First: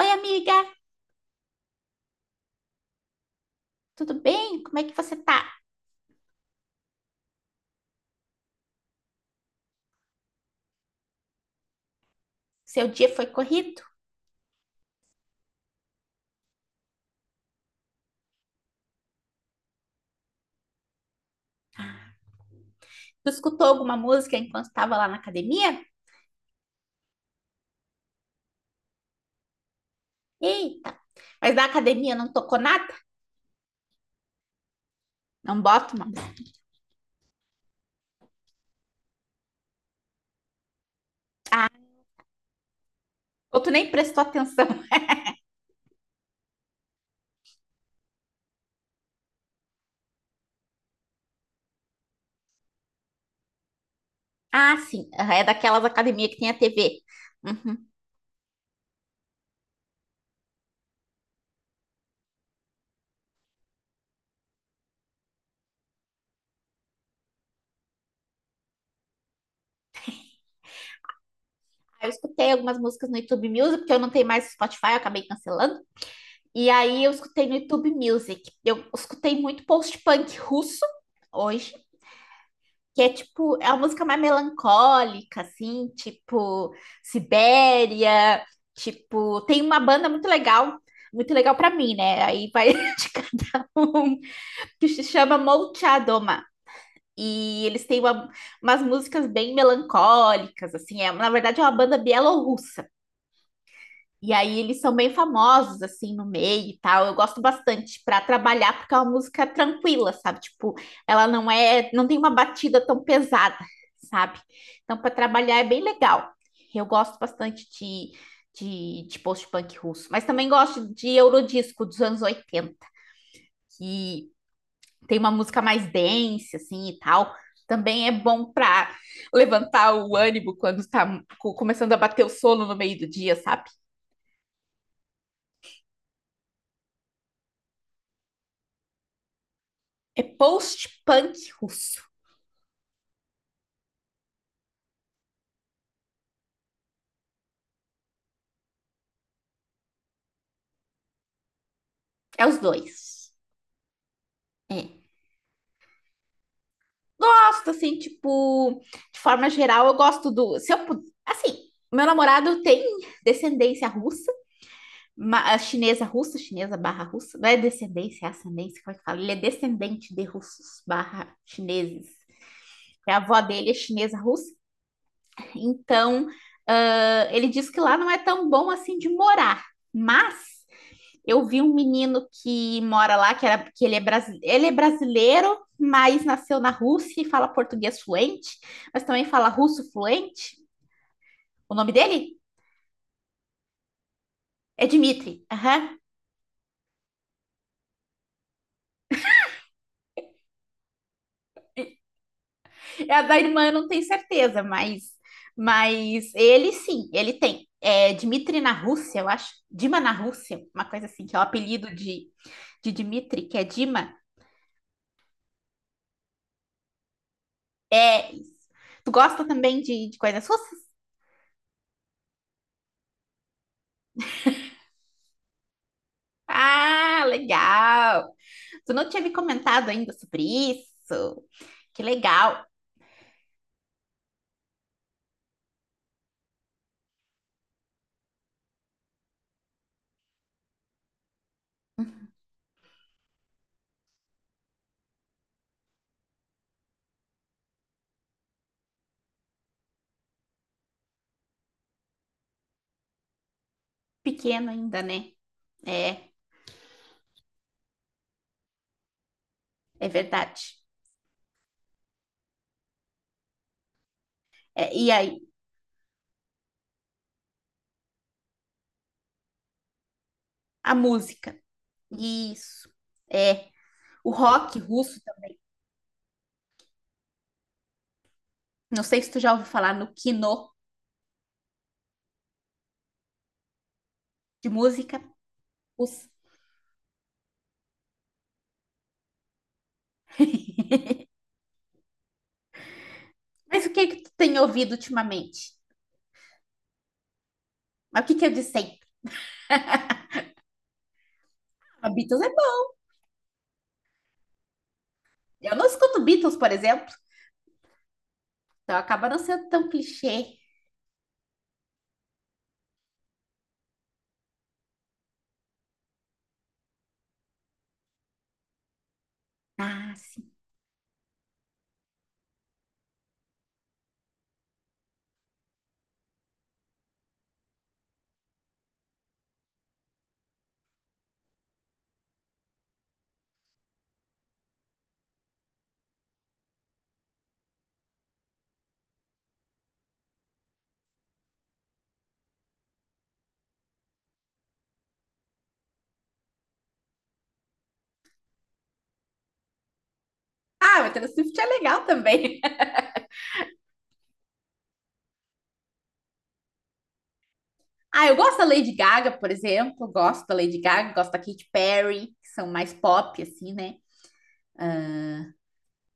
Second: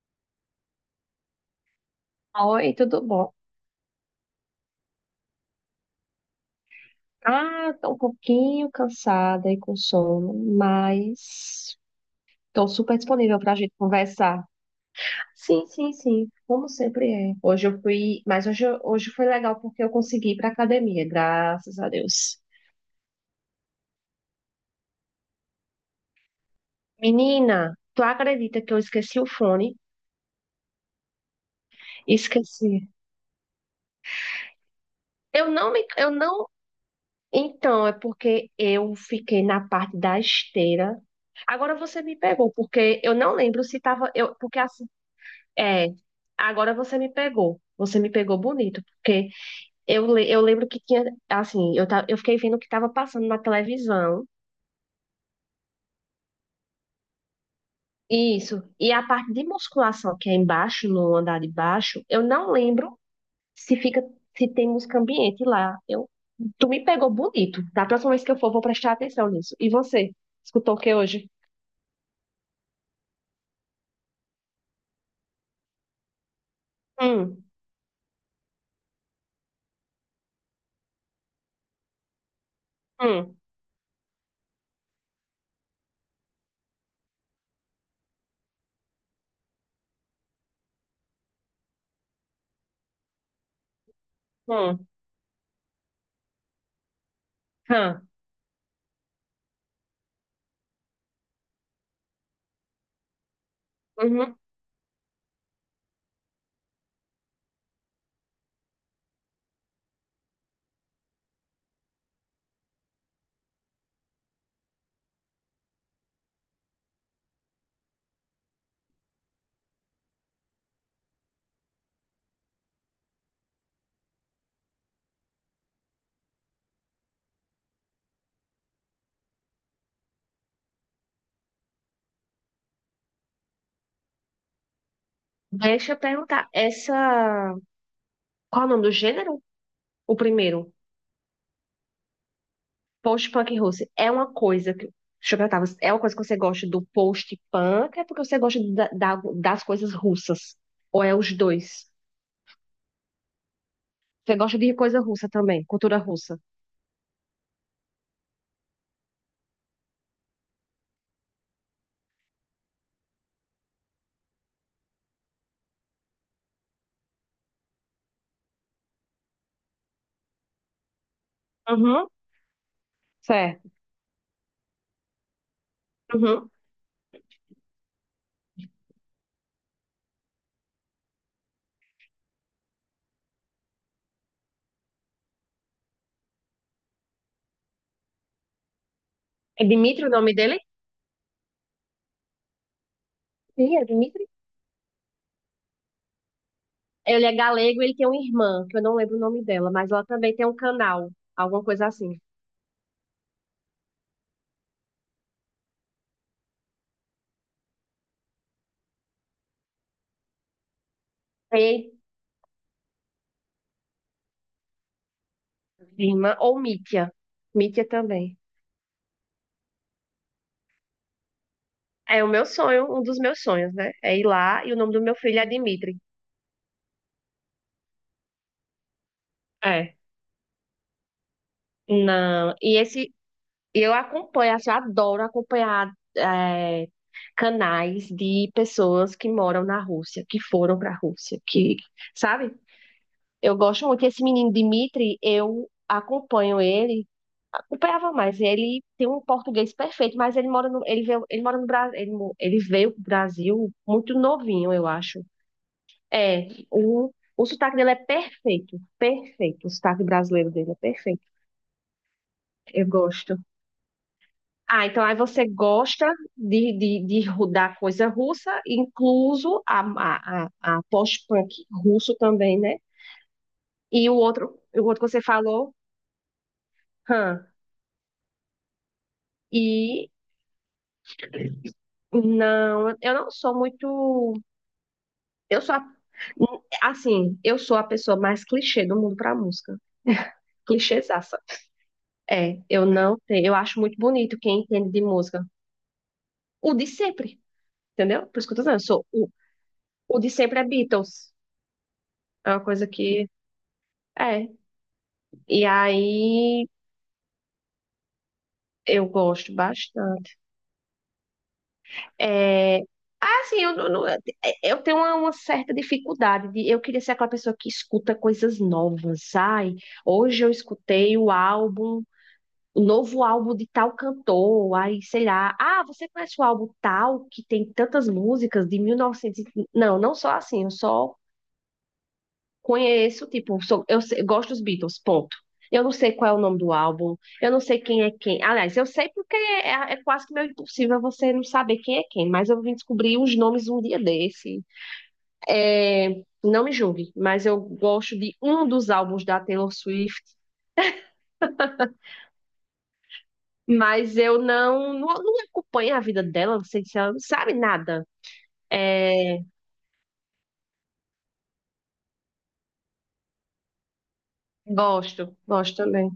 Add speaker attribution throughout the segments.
Speaker 1: Oi, amiga,
Speaker 2: Oi, tudo bom?
Speaker 1: tudo bem? Como é que você tá?
Speaker 2: Ah, tô um pouquinho cansada e com sono, mas tô
Speaker 1: Seu
Speaker 2: super
Speaker 1: dia foi
Speaker 2: disponível pra gente
Speaker 1: corrido?
Speaker 2: conversar. Sim, sim, sim, como sempre é. Hoje eu fui, hoje foi legal porque eu consegui ir pra academia, graças a Deus.
Speaker 1: Tu escutou alguma música enquanto estava lá na academia?
Speaker 2: Menina, tu acredita que eu esqueci o fone?
Speaker 1: Eita, mas na academia não tocou
Speaker 2: Esqueci.
Speaker 1: nada?
Speaker 2: Eu
Speaker 1: Não
Speaker 2: não me,
Speaker 1: bota uma
Speaker 2: eu
Speaker 1: música.
Speaker 2: não. Então, é porque eu fiquei na parte da esteira. Agora você me pegou, porque eu não
Speaker 1: Ou
Speaker 2: lembro
Speaker 1: tu
Speaker 2: se
Speaker 1: nem
Speaker 2: tava,
Speaker 1: prestou
Speaker 2: porque
Speaker 1: atenção?
Speaker 2: assim. É, agora você me pegou. Você me pegou bonito, porque eu lembro que tinha, assim, eu fiquei vendo o que estava passando na televisão.
Speaker 1: Ah, sim, aham, é daquelas academias que tem a TV. Uhum.
Speaker 2: Isso. E a parte de musculação que é embaixo, no andar de baixo, eu não lembro se fica, se tem música ambiente lá. Tu me pegou bonito. Da próxima vez que eu for, vou prestar atenção nisso. E você? Escutou o que hoje?
Speaker 1: Eu escutei algumas músicas no YouTube Music, porque eu não tenho mais Spotify, eu acabei cancelando. E aí eu
Speaker 2: Hum,
Speaker 1: escutei no YouTube Music. Eu escutei muito post-punk russo hoje, que é
Speaker 2: hum,
Speaker 1: tipo, é uma música mais melancólica, assim, tipo Sibéria, tipo, tem uma banda muito legal pra mim, né? Aí vai indicar um
Speaker 2: hum,
Speaker 1: que se chama Molchadoma. E eles têm
Speaker 2: hum,
Speaker 1: umas músicas bem melancólicas, assim, é, na verdade é uma banda bielorrussa. E
Speaker 2: uhum.
Speaker 1: aí eles são bem famosos, assim, no meio e tal. Eu gosto bastante para trabalhar, porque é uma música tranquila, sabe? Tipo, ela não é, não tem uma batida tão pesada, sabe? Então, para trabalhar é bem legal. Eu gosto bastante de, de post-punk russo, mas também gosto de Eurodisco dos anos 80, que tem uma música mais dance, assim, e tal. Também é bom para levantar o ânimo quando está começando a bater o sono no meio do dia, sabe?
Speaker 2: Deixa eu perguntar, essa. Qual é o nome do gênero? O
Speaker 1: É
Speaker 2: primeiro.
Speaker 1: post-punk russo.
Speaker 2: Post-punk russo é uma coisa que. Deixa eu perguntar, é uma coisa que você gosta do post-punk? É porque você gosta das coisas russas? Ou é os dois?
Speaker 1: É os dois.
Speaker 2: Você gosta de
Speaker 1: É.
Speaker 2: coisa russa também, cultura russa?
Speaker 1: Gosto, assim, tipo, de forma geral, eu gosto do. Se eu, assim, meu namorado tem descendência russa, chinesa barra russa. Não é descendência, é ascendência, como é que fala? Ele é descendente de russos barra
Speaker 2: Uhum,
Speaker 1: chineses. É. A avó dele
Speaker 2: certo.
Speaker 1: é chinesa russa. Então,
Speaker 2: Uhum.
Speaker 1: ah, ele diz que lá não é tão bom assim de morar. Mas eu vi um menino que mora lá, que, era, que ele, é brasi- ele é brasileiro, mas nasceu na Rússia e fala português fluente, mas também fala
Speaker 2: É
Speaker 1: russo
Speaker 2: Dmitri o nome dele?
Speaker 1: fluente. O nome dele
Speaker 2: Sim, é Dmitri.
Speaker 1: é Dmitry. Aham.
Speaker 2: Ele é galego, ele tem uma irmã, que eu não lembro o nome dela, mas ela também tem um canal, alguma coisa assim.
Speaker 1: É a da irmã, eu não tenho certeza, mas ele sim, ele tem. É Dmitry na Rússia, eu acho. Dima na Rússia, uma coisa assim, que é o
Speaker 2: Ei,
Speaker 1: apelido de Dmitry, que é Dima.
Speaker 2: irmã ou Mítia. Mítia
Speaker 1: É
Speaker 2: também.
Speaker 1: isso. Tu gosta também de coisas russas?
Speaker 2: É o meu sonho, um dos meus sonhos, né? É ir lá e o nome do meu filho é Dmitri.
Speaker 1: Ah, legal! Tu não tinha me comentado
Speaker 2: É.
Speaker 1: ainda sobre isso? Que
Speaker 2: Não,
Speaker 1: legal.
Speaker 2: e esse eu acompanho, assim, eu adoro acompanhar é, canais de pessoas que moram na Rússia, que foram para a Rússia, que, sabe? Eu gosto muito. Esse menino Dmitry, eu acompanho ele, acompanhava mais. Ele tem um português perfeito, mas ele mora no, ele veio, ele mora no Brasil, ele veio para Brasil muito
Speaker 1: Pequeno
Speaker 2: novinho, eu
Speaker 1: ainda,
Speaker 2: acho.
Speaker 1: né? É,
Speaker 2: É, o sotaque dele é perfeito, perfeito. O sotaque
Speaker 1: é
Speaker 2: brasileiro
Speaker 1: verdade.
Speaker 2: dele é perfeito. Eu gosto.
Speaker 1: É,
Speaker 2: Ah, então
Speaker 1: e
Speaker 2: aí
Speaker 1: aí,
Speaker 2: você gosta da coisa russa, incluso a
Speaker 1: a
Speaker 2: post-punk
Speaker 1: música.
Speaker 2: russo também, né?
Speaker 1: Isso. É.
Speaker 2: E
Speaker 1: O rock
Speaker 2: o outro que você
Speaker 1: russo,
Speaker 2: falou, hã,
Speaker 1: não sei se tu já ouviu falar
Speaker 2: e
Speaker 1: no kino
Speaker 2: não, eu não sou muito,
Speaker 1: de música
Speaker 2: eu sou, a-
Speaker 1: russa.
Speaker 2: assim, eu sou a pessoa mais clichê do mundo pra música, clichêzaça. É, eu não tenho, eu acho
Speaker 1: Mas o
Speaker 2: muito
Speaker 1: que que tu
Speaker 2: bonito
Speaker 1: tem
Speaker 2: quem entende
Speaker 1: ouvido
Speaker 2: de música,
Speaker 1: ultimamente?
Speaker 2: o de sempre,
Speaker 1: Mas o
Speaker 2: entendeu?
Speaker 1: que
Speaker 2: Por
Speaker 1: que
Speaker 2: isso
Speaker 1: eu
Speaker 2: que eu tô dizendo,
Speaker 1: disse aí?
Speaker 2: o de sempre é Beatles,
Speaker 1: Ah, Beatles é
Speaker 2: é uma
Speaker 1: bom.
Speaker 2: coisa que... É. E
Speaker 1: Eu não escuto Beatles,
Speaker 2: aí
Speaker 1: por exemplo. Então
Speaker 2: eu
Speaker 1: acaba não
Speaker 2: gosto
Speaker 1: sendo tão
Speaker 2: bastante.
Speaker 1: clichê.
Speaker 2: É, ah assim, eu, não- não- eu tenho uma certa dificuldade de eu queria ser aquela pessoa que escuta coisas novas. Ai,
Speaker 1: Ah,
Speaker 2: hoje
Speaker 1: sim.
Speaker 2: eu escutei o novo álbum de tal cantor, aí sei lá. Ah, você conhece o álbum tal que tem tantas músicas de 1900? Novecentos? Não, não sou assim, eu só conheço, tipo, gosto dos Beatles, ponto. Eu não sei qual é o nome do álbum, eu não sei quem é quem. Aliás, eu sei porque é quase que meio impossível você não saber quem é quem, mas eu vim descobrir os nomes um dia desse. É, não me julgue, mas eu gosto de um dos álbuns da Taylor Swift,
Speaker 1: Ah, o Taylor Swift é legal também.
Speaker 2: mas eu não acompanho a vida dela, não sei se ela não sabe nada.
Speaker 1: Ah, eu gosto da Lady Gaga,
Speaker 2: É,
Speaker 1: por exemplo. Gosto da Lady Gaga, gosto da Katy Perry, que são mais pop, assim, né?
Speaker 2: gosto, gosto também.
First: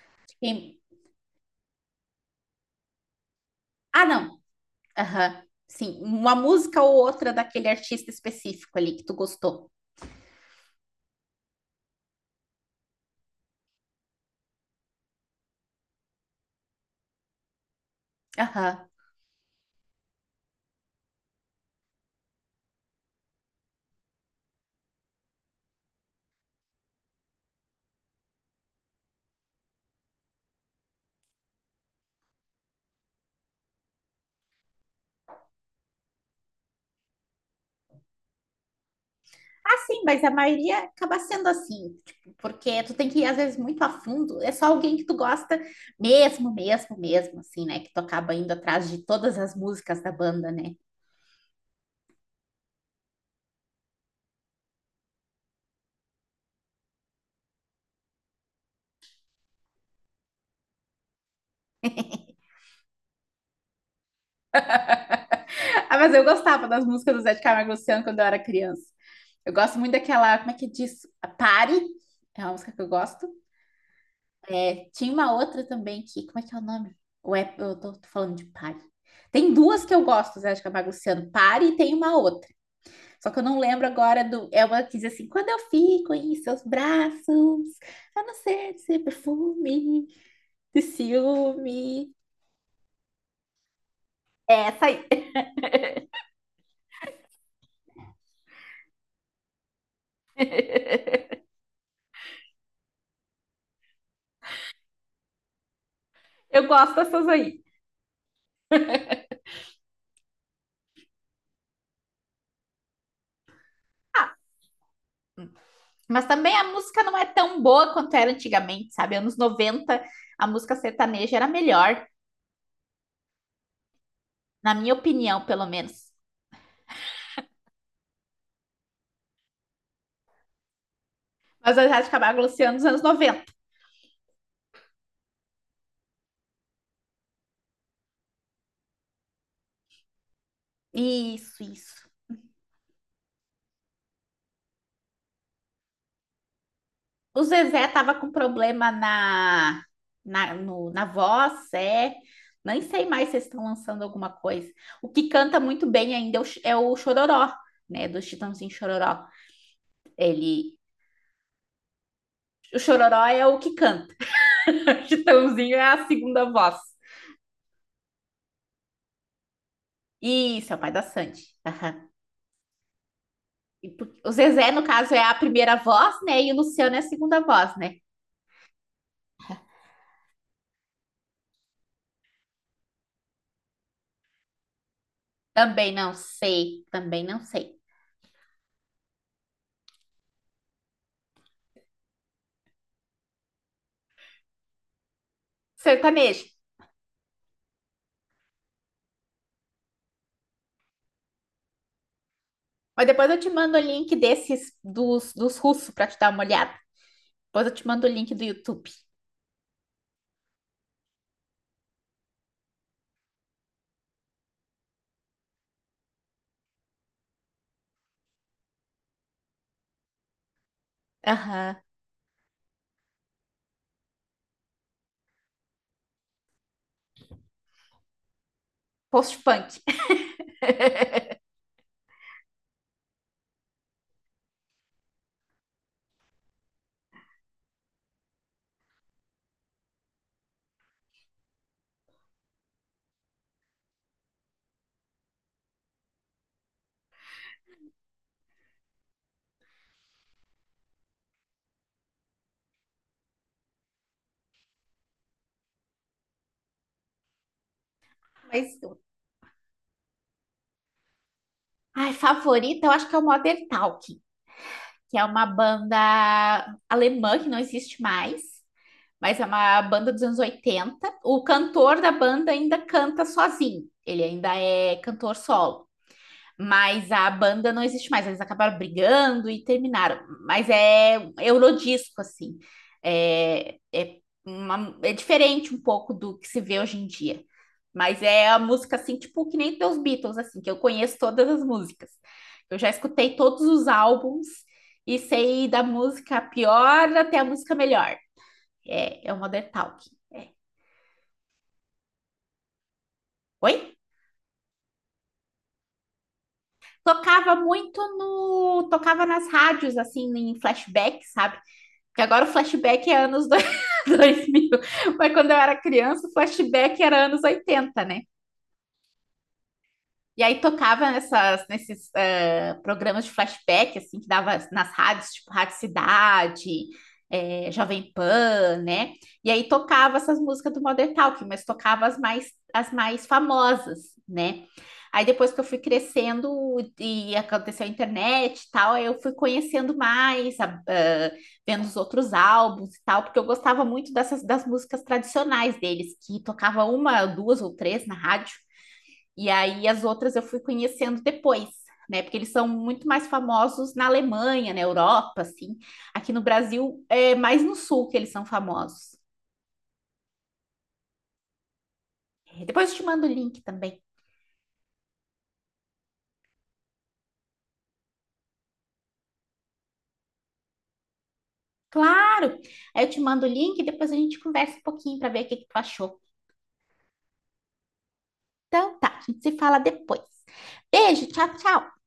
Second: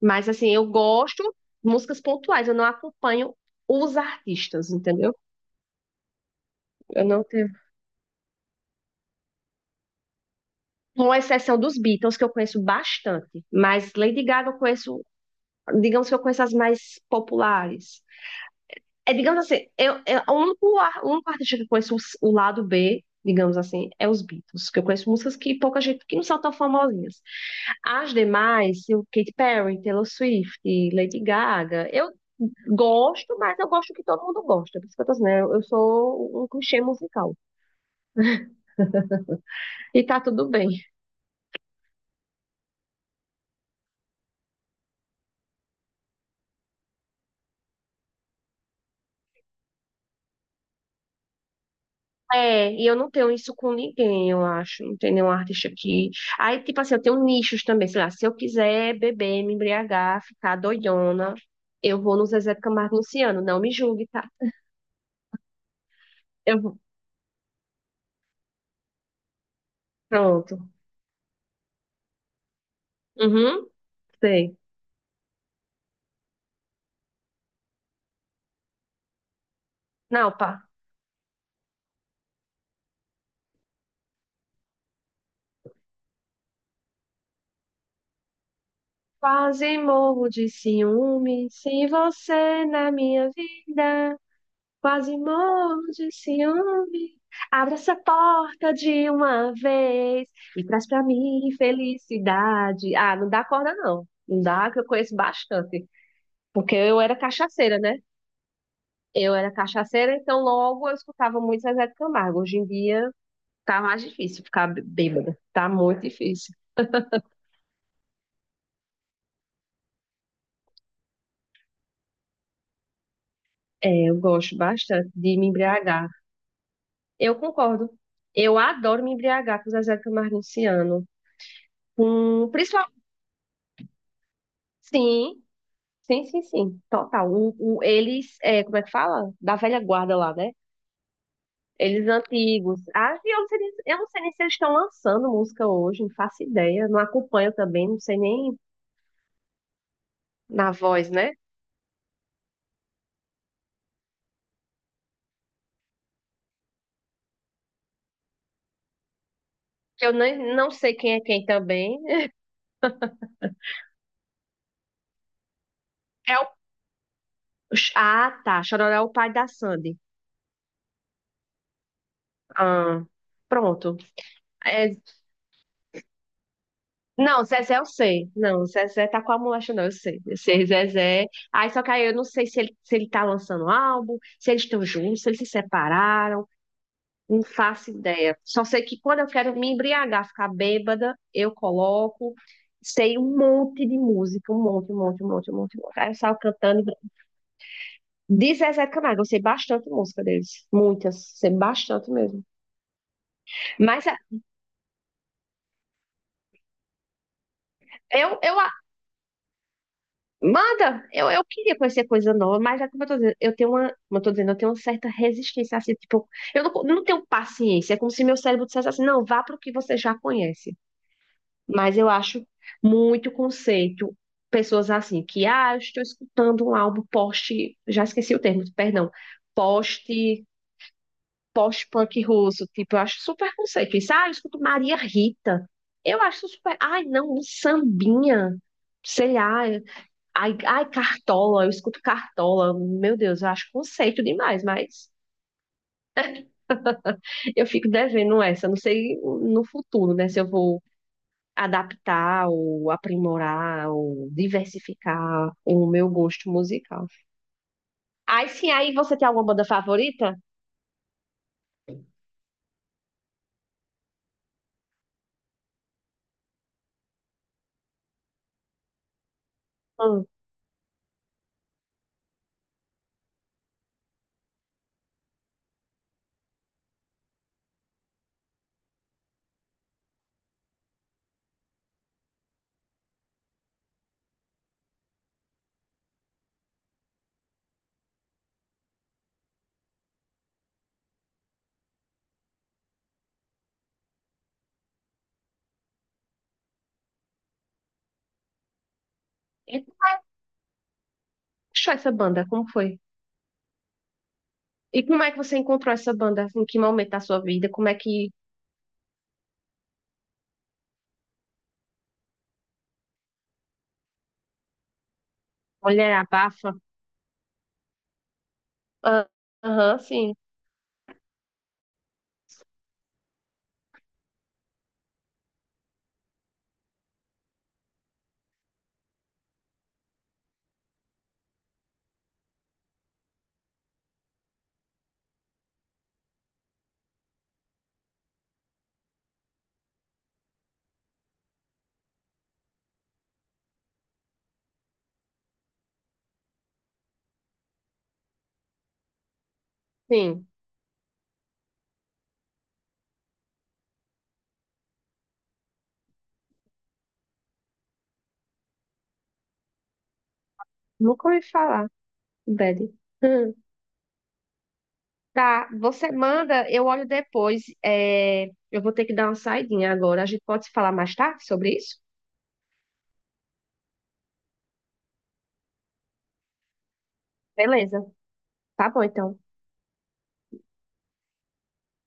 Speaker 2: Mas assim, eu
Speaker 1: Quem-
Speaker 2: gosto de músicas pontuais, eu não acompanho os
Speaker 1: Ah, não.
Speaker 2: artistas, entendeu?
Speaker 1: Aham. Sim, uma música ou
Speaker 2: Eu não
Speaker 1: outra
Speaker 2: tenho.
Speaker 1: daquele artista específico ali que tu gostou.
Speaker 2: Com exceção dos Beatles, que eu conheço bastante, mas Lady Gaga eu conheço, digamos que eu conheço as mais populares.
Speaker 1: Aham.
Speaker 2: É, digamos assim, o único, o único artista que eu conheço o lado B, digamos assim, é os Beatles, que eu conheço músicas que pouca gente, que não são tão famosinhas. As demais, o Katy Perry, Taylor Swift, Lady Gaga, eu gosto, mas eu gosto que todo mundo gosta, por isso que eu tô dizendo, eu sou um clichê musical,
Speaker 1: Ah, sim,
Speaker 2: e tá
Speaker 1: mas a
Speaker 2: tudo bem.
Speaker 1: maioria acaba sendo assim, tipo, porque tu tem que ir, às vezes, muito a fundo. É só alguém que tu gosta mesmo, mesmo, mesmo, assim, né? Que tu acaba indo atrás de todas as músicas da banda, né?
Speaker 2: É, e eu não tenho isso com ninguém, eu acho. Não tem nenhum artista aqui. Aí, tipo assim, eu tenho nichos também, sei lá, se eu quiser beber, me embriagar, ficar doidona, eu vou no Zezé de Camargo e Luciano, não me julgue, tá?
Speaker 1: Ah, mas eu
Speaker 2: Eu
Speaker 1: gostava
Speaker 2: vou.
Speaker 1: das músicas do Zé de Camargo e Luciano quando eu era criança. Eu gosto muito daquela, como é
Speaker 2: Pronto.
Speaker 1: que diz? A Pare, é uma música que eu gosto.
Speaker 2: Uhum, sei.
Speaker 1: É, tinha uma outra também que, como é que é o nome? Ou é, eu tô falando de Pare. Tem duas que eu
Speaker 2: Não,
Speaker 1: gosto, Zé de
Speaker 2: pá.
Speaker 1: Camargo e Luciano, Pare e tem uma outra. Só que eu não lembro agora do. É uma que diz assim: quando eu fico em seus braços, a não ser de ser
Speaker 2: Quase
Speaker 1: perfume,
Speaker 2: morro de
Speaker 1: de
Speaker 2: ciúme, sem
Speaker 1: ciúme.
Speaker 2: você na minha vida.
Speaker 1: É essa aí.
Speaker 2: Quase morro de ciúme. Abre essa porta de uma vez e traz pra mim felicidade. Ah, não dá corda, não. Não dá, que eu conheço bastante.
Speaker 1: Eu
Speaker 2: Porque
Speaker 1: gosto
Speaker 2: eu era
Speaker 1: dessas aí.
Speaker 2: cachaceira, né? Eu era cachaceira, então logo eu escutava muito Zezé de Camargo. Hoje em dia tá mais
Speaker 1: Ah,
Speaker 2: difícil ficar bêbada. Tá muito
Speaker 1: mas
Speaker 2: difícil.
Speaker 1: também a música não é tão boa quanto era antigamente, sabe? Anos 90 a música sertaneja era melhor,
Speaker 2: É, eu gosto
Speaker 1: na minha
Speaker 2: bastante de
Speaker 1: opinião,
Speaker 2: me
Speaker 1: pelo
Speaker 2: embriagar.
Speaker 1: menos.
Speaker 2: Eu concordo. Eu adoro me embriagar com Zezé de Camargo e Luciano.
Speaker 1: Mas a Rádio Camargo e
Speaker 2: Com,
Speaker 1: Luciano dos
Speaker 2: principalmente,
Speaker 1: anos 90?
Speaker 2: sim. Sim, sim, sim, total. O eles, é, como é que fala? Da velha guarda lá, né?
Speaker 1: Isso,
Speaker 2: Eles
Speaker 1: isso.
Speaker 2: antigos. Ah, e eu não sei, eu não sei nem se eles estão lançando música hoje, não faço ideia. Não
Speaker 1: O
Speaker 2: acompanho
Speaker 1: Zezé
Speaker 2: também, não
Speaker 1: tava
Speaker 2: sei
Speaker 1: com
Speaker 2: nem
Speaker 1: problema na, na,
Speaker 2: na
Speaker 1: no, na
Speaker 2: voz, né?
Speaker 1: voz, é. Nem sei mais se eles estão lançando alguma coisa. O que canta muito bem ainda é o Chororó, né? Do Chitãozinho Chororó.
Speaker 2: Que eu nem, não
Speaker 1: Ele.
Speaker 2: sei quem é quem também.
Speaker 1: O Chororó é o que canta. O Chitãozinho é a
Speaker 2: É
Speaker 1: segunda
Speaker 2: o...
Speaker 1: voz.
Speaker 2: Ah, tá. Chororó é o pai da Sandy.
Speaker 1: Isso, é o pai da Sandy. Aham.
Speaker 2: Ah, pronto.
Speaker 1: O Zezé, no
Speaker 2: É,
Speaker 1: caso, é a primeira voz, né? E o Luciano é a segunda
Speaker 2: não,
Speaker 1: voz,
Speaker 2: Zezé eu
Speaker 1: né?
Speaker 2: sei. Não, Zezé tá com a molecha, não, eu sei. Eu sei, Zezé. Aí só que aí eu não sei se ele tá lançando um álbum, se eles estão juntos, se eles se
Speaker 1: Também não
Speaker 2: separaram.
Speaker 1: sei, também não
Speaker 2: Não
Speaker 1: sei.
Speaker 2: faço ideia. Só sei que quando eu quero me embriagar, ficar bêbada, eu coloco, sei um monte de música, um monte, um monte, um monte, um monte. Um monte. Aí eu saio
Speaker 1: Sertanejo.
Speaker 2: cantando. De Zezé de Camargo, eu sei bastante música deles. Muitas, sei bastante mesmo.
Speaker 1: Mas depois eu te mando o
Speaker 2: Mas
Speaker 1: link
Speaker 2: é,
Speaker 1: desses dos russos pra te dar uma olhada. Depois eu te mando o link
Speaker 2: eu,
Speaker 1: do
Speaker 2: eu a-
Speaker 1: YouTube.
Speaker 2: manda, eu queria conhecer coisa nova, mas é como eu tô dizendo, eu tenho uma, como eu tô dizendo, eu tenho uma certa resistência assim, tipo, eu não tenho paciência. É como se meu cérebro dissesse assim, não, vá para o que você já conhece.
Speaker 1: Aham.
Speaker 2: Mas eu acho muito conceito. Pessoas assim, que, ah, eu estou escutando um álbum post, já esqueci o termo, perdão,
Speaker 1: Post-punk.
Speaker 2: post, post-punk russo, tipo, eu acho super conceito. Isso, ah, eu escuto Maria Rita. Eu acho super, ai, não, um sambinha, sei lá, ai, ai, Cartola, eu escuto Cartola, meu Deus, eu acho conceito demais, mas eu fico devendo essa, não sei no futuro, né, se eu vou adaptar ou aprimorar ou diversificar o meu gosto musical. Aí sim,
Speaker 1: Mas,
Speaker 2: aí você tem alguma banda favorita?
Speaker 1: ai, favorita, eu acho que é o Modern Talking, que é uma banda alemã que não existe mais. Mas é uma banda dos
Speaker 2: Hum.
Speaker 1: anos 80. O cantor da banda ainda canta sozinho, ele ainda é cantor solo. Mas a banda não existe mais, eles acabaram brigando e terminaram. Mas é um eurodisco, assim. É, é, é diferente um pouco do que se vê hoje em dia. Mas é a música, assim, tipo, que nem dos Beatles, assim, que eu conheço todas as músicas. Eu já escutei todos os álbuns e sei da música pior até a música melhor. É, é o Modern
Speaker 2: E
Speaker 1: Talk.
Speaker 2: como
Speaker 1: É.
Speaker 2: você achou essa banda? Como foi?
Speaker 1: Oi?
Speaker 2: E como é que você encontrou essa banda? Em que momento da sua
Speaker 1: Tocava
Speaker 2: vida? Como é
Speaker 1: muito
Speaker 2: que
Speaker 1: no. Tocava nas rádios, assim, em flashback, sabe? Porque agora o flashback é anos 2000. Mas quando eu era
Speaker 2: mulher
Speaker 1: criança, o
Speaker 2: abafa?
Speaker 1: flashback era anos 80, né?
Speaker 2: Ah, aham, sim,
Speaker 1: E aí tocava nessas, nesses programas de flashback, assim, que dava nas rádios, tipo Rádio Cidade, Jovem Pan, né? E aí tocava essas músicas do Modern Talking, mas tocava as mais famosas, né? Aí depois que eu fui crescendo e aconteceu a internet e tal, aí eu fui conhecendo mais, vendo os outros álbuns e tal, porque eu gostava muito dessas das músicas tradicionais deles, que tocava uma, duas ou três na rádio. E aí as outras eu
Speaker 2: sim.
Speaker 1: fui conhecendo depois, né? Porque eles são muito mais famosos na Alemanha, na Europa, assim. Aqui no Brasil é mais no sul que eles são famosos.
Speaker 2: Nunca ouvi falar,
Speaker 1: É,
Speaker 2: Bad.
Speaker 1: depois eu te mando o
Speaker 2: Hum.
Speaker 1: link também.
Speaker 2: Tá, você manda, eu olho depois. É, eu vou ter que dar uma saidinha agora. A gente pode se falar mais tarde sobre isso?
Speaker 1: Claro! Aí eu te mando o link e depois a gente conversa um pouquinho para ver o que que tu achou.
Speaker 2: Beleza. Tá
Speaker 1: Então
Speaker 2: bom,
Speaker 1: tá, a
Speaker 2: então.
Speaker 1: gente se fala depois. Beijo, tchau, tchau!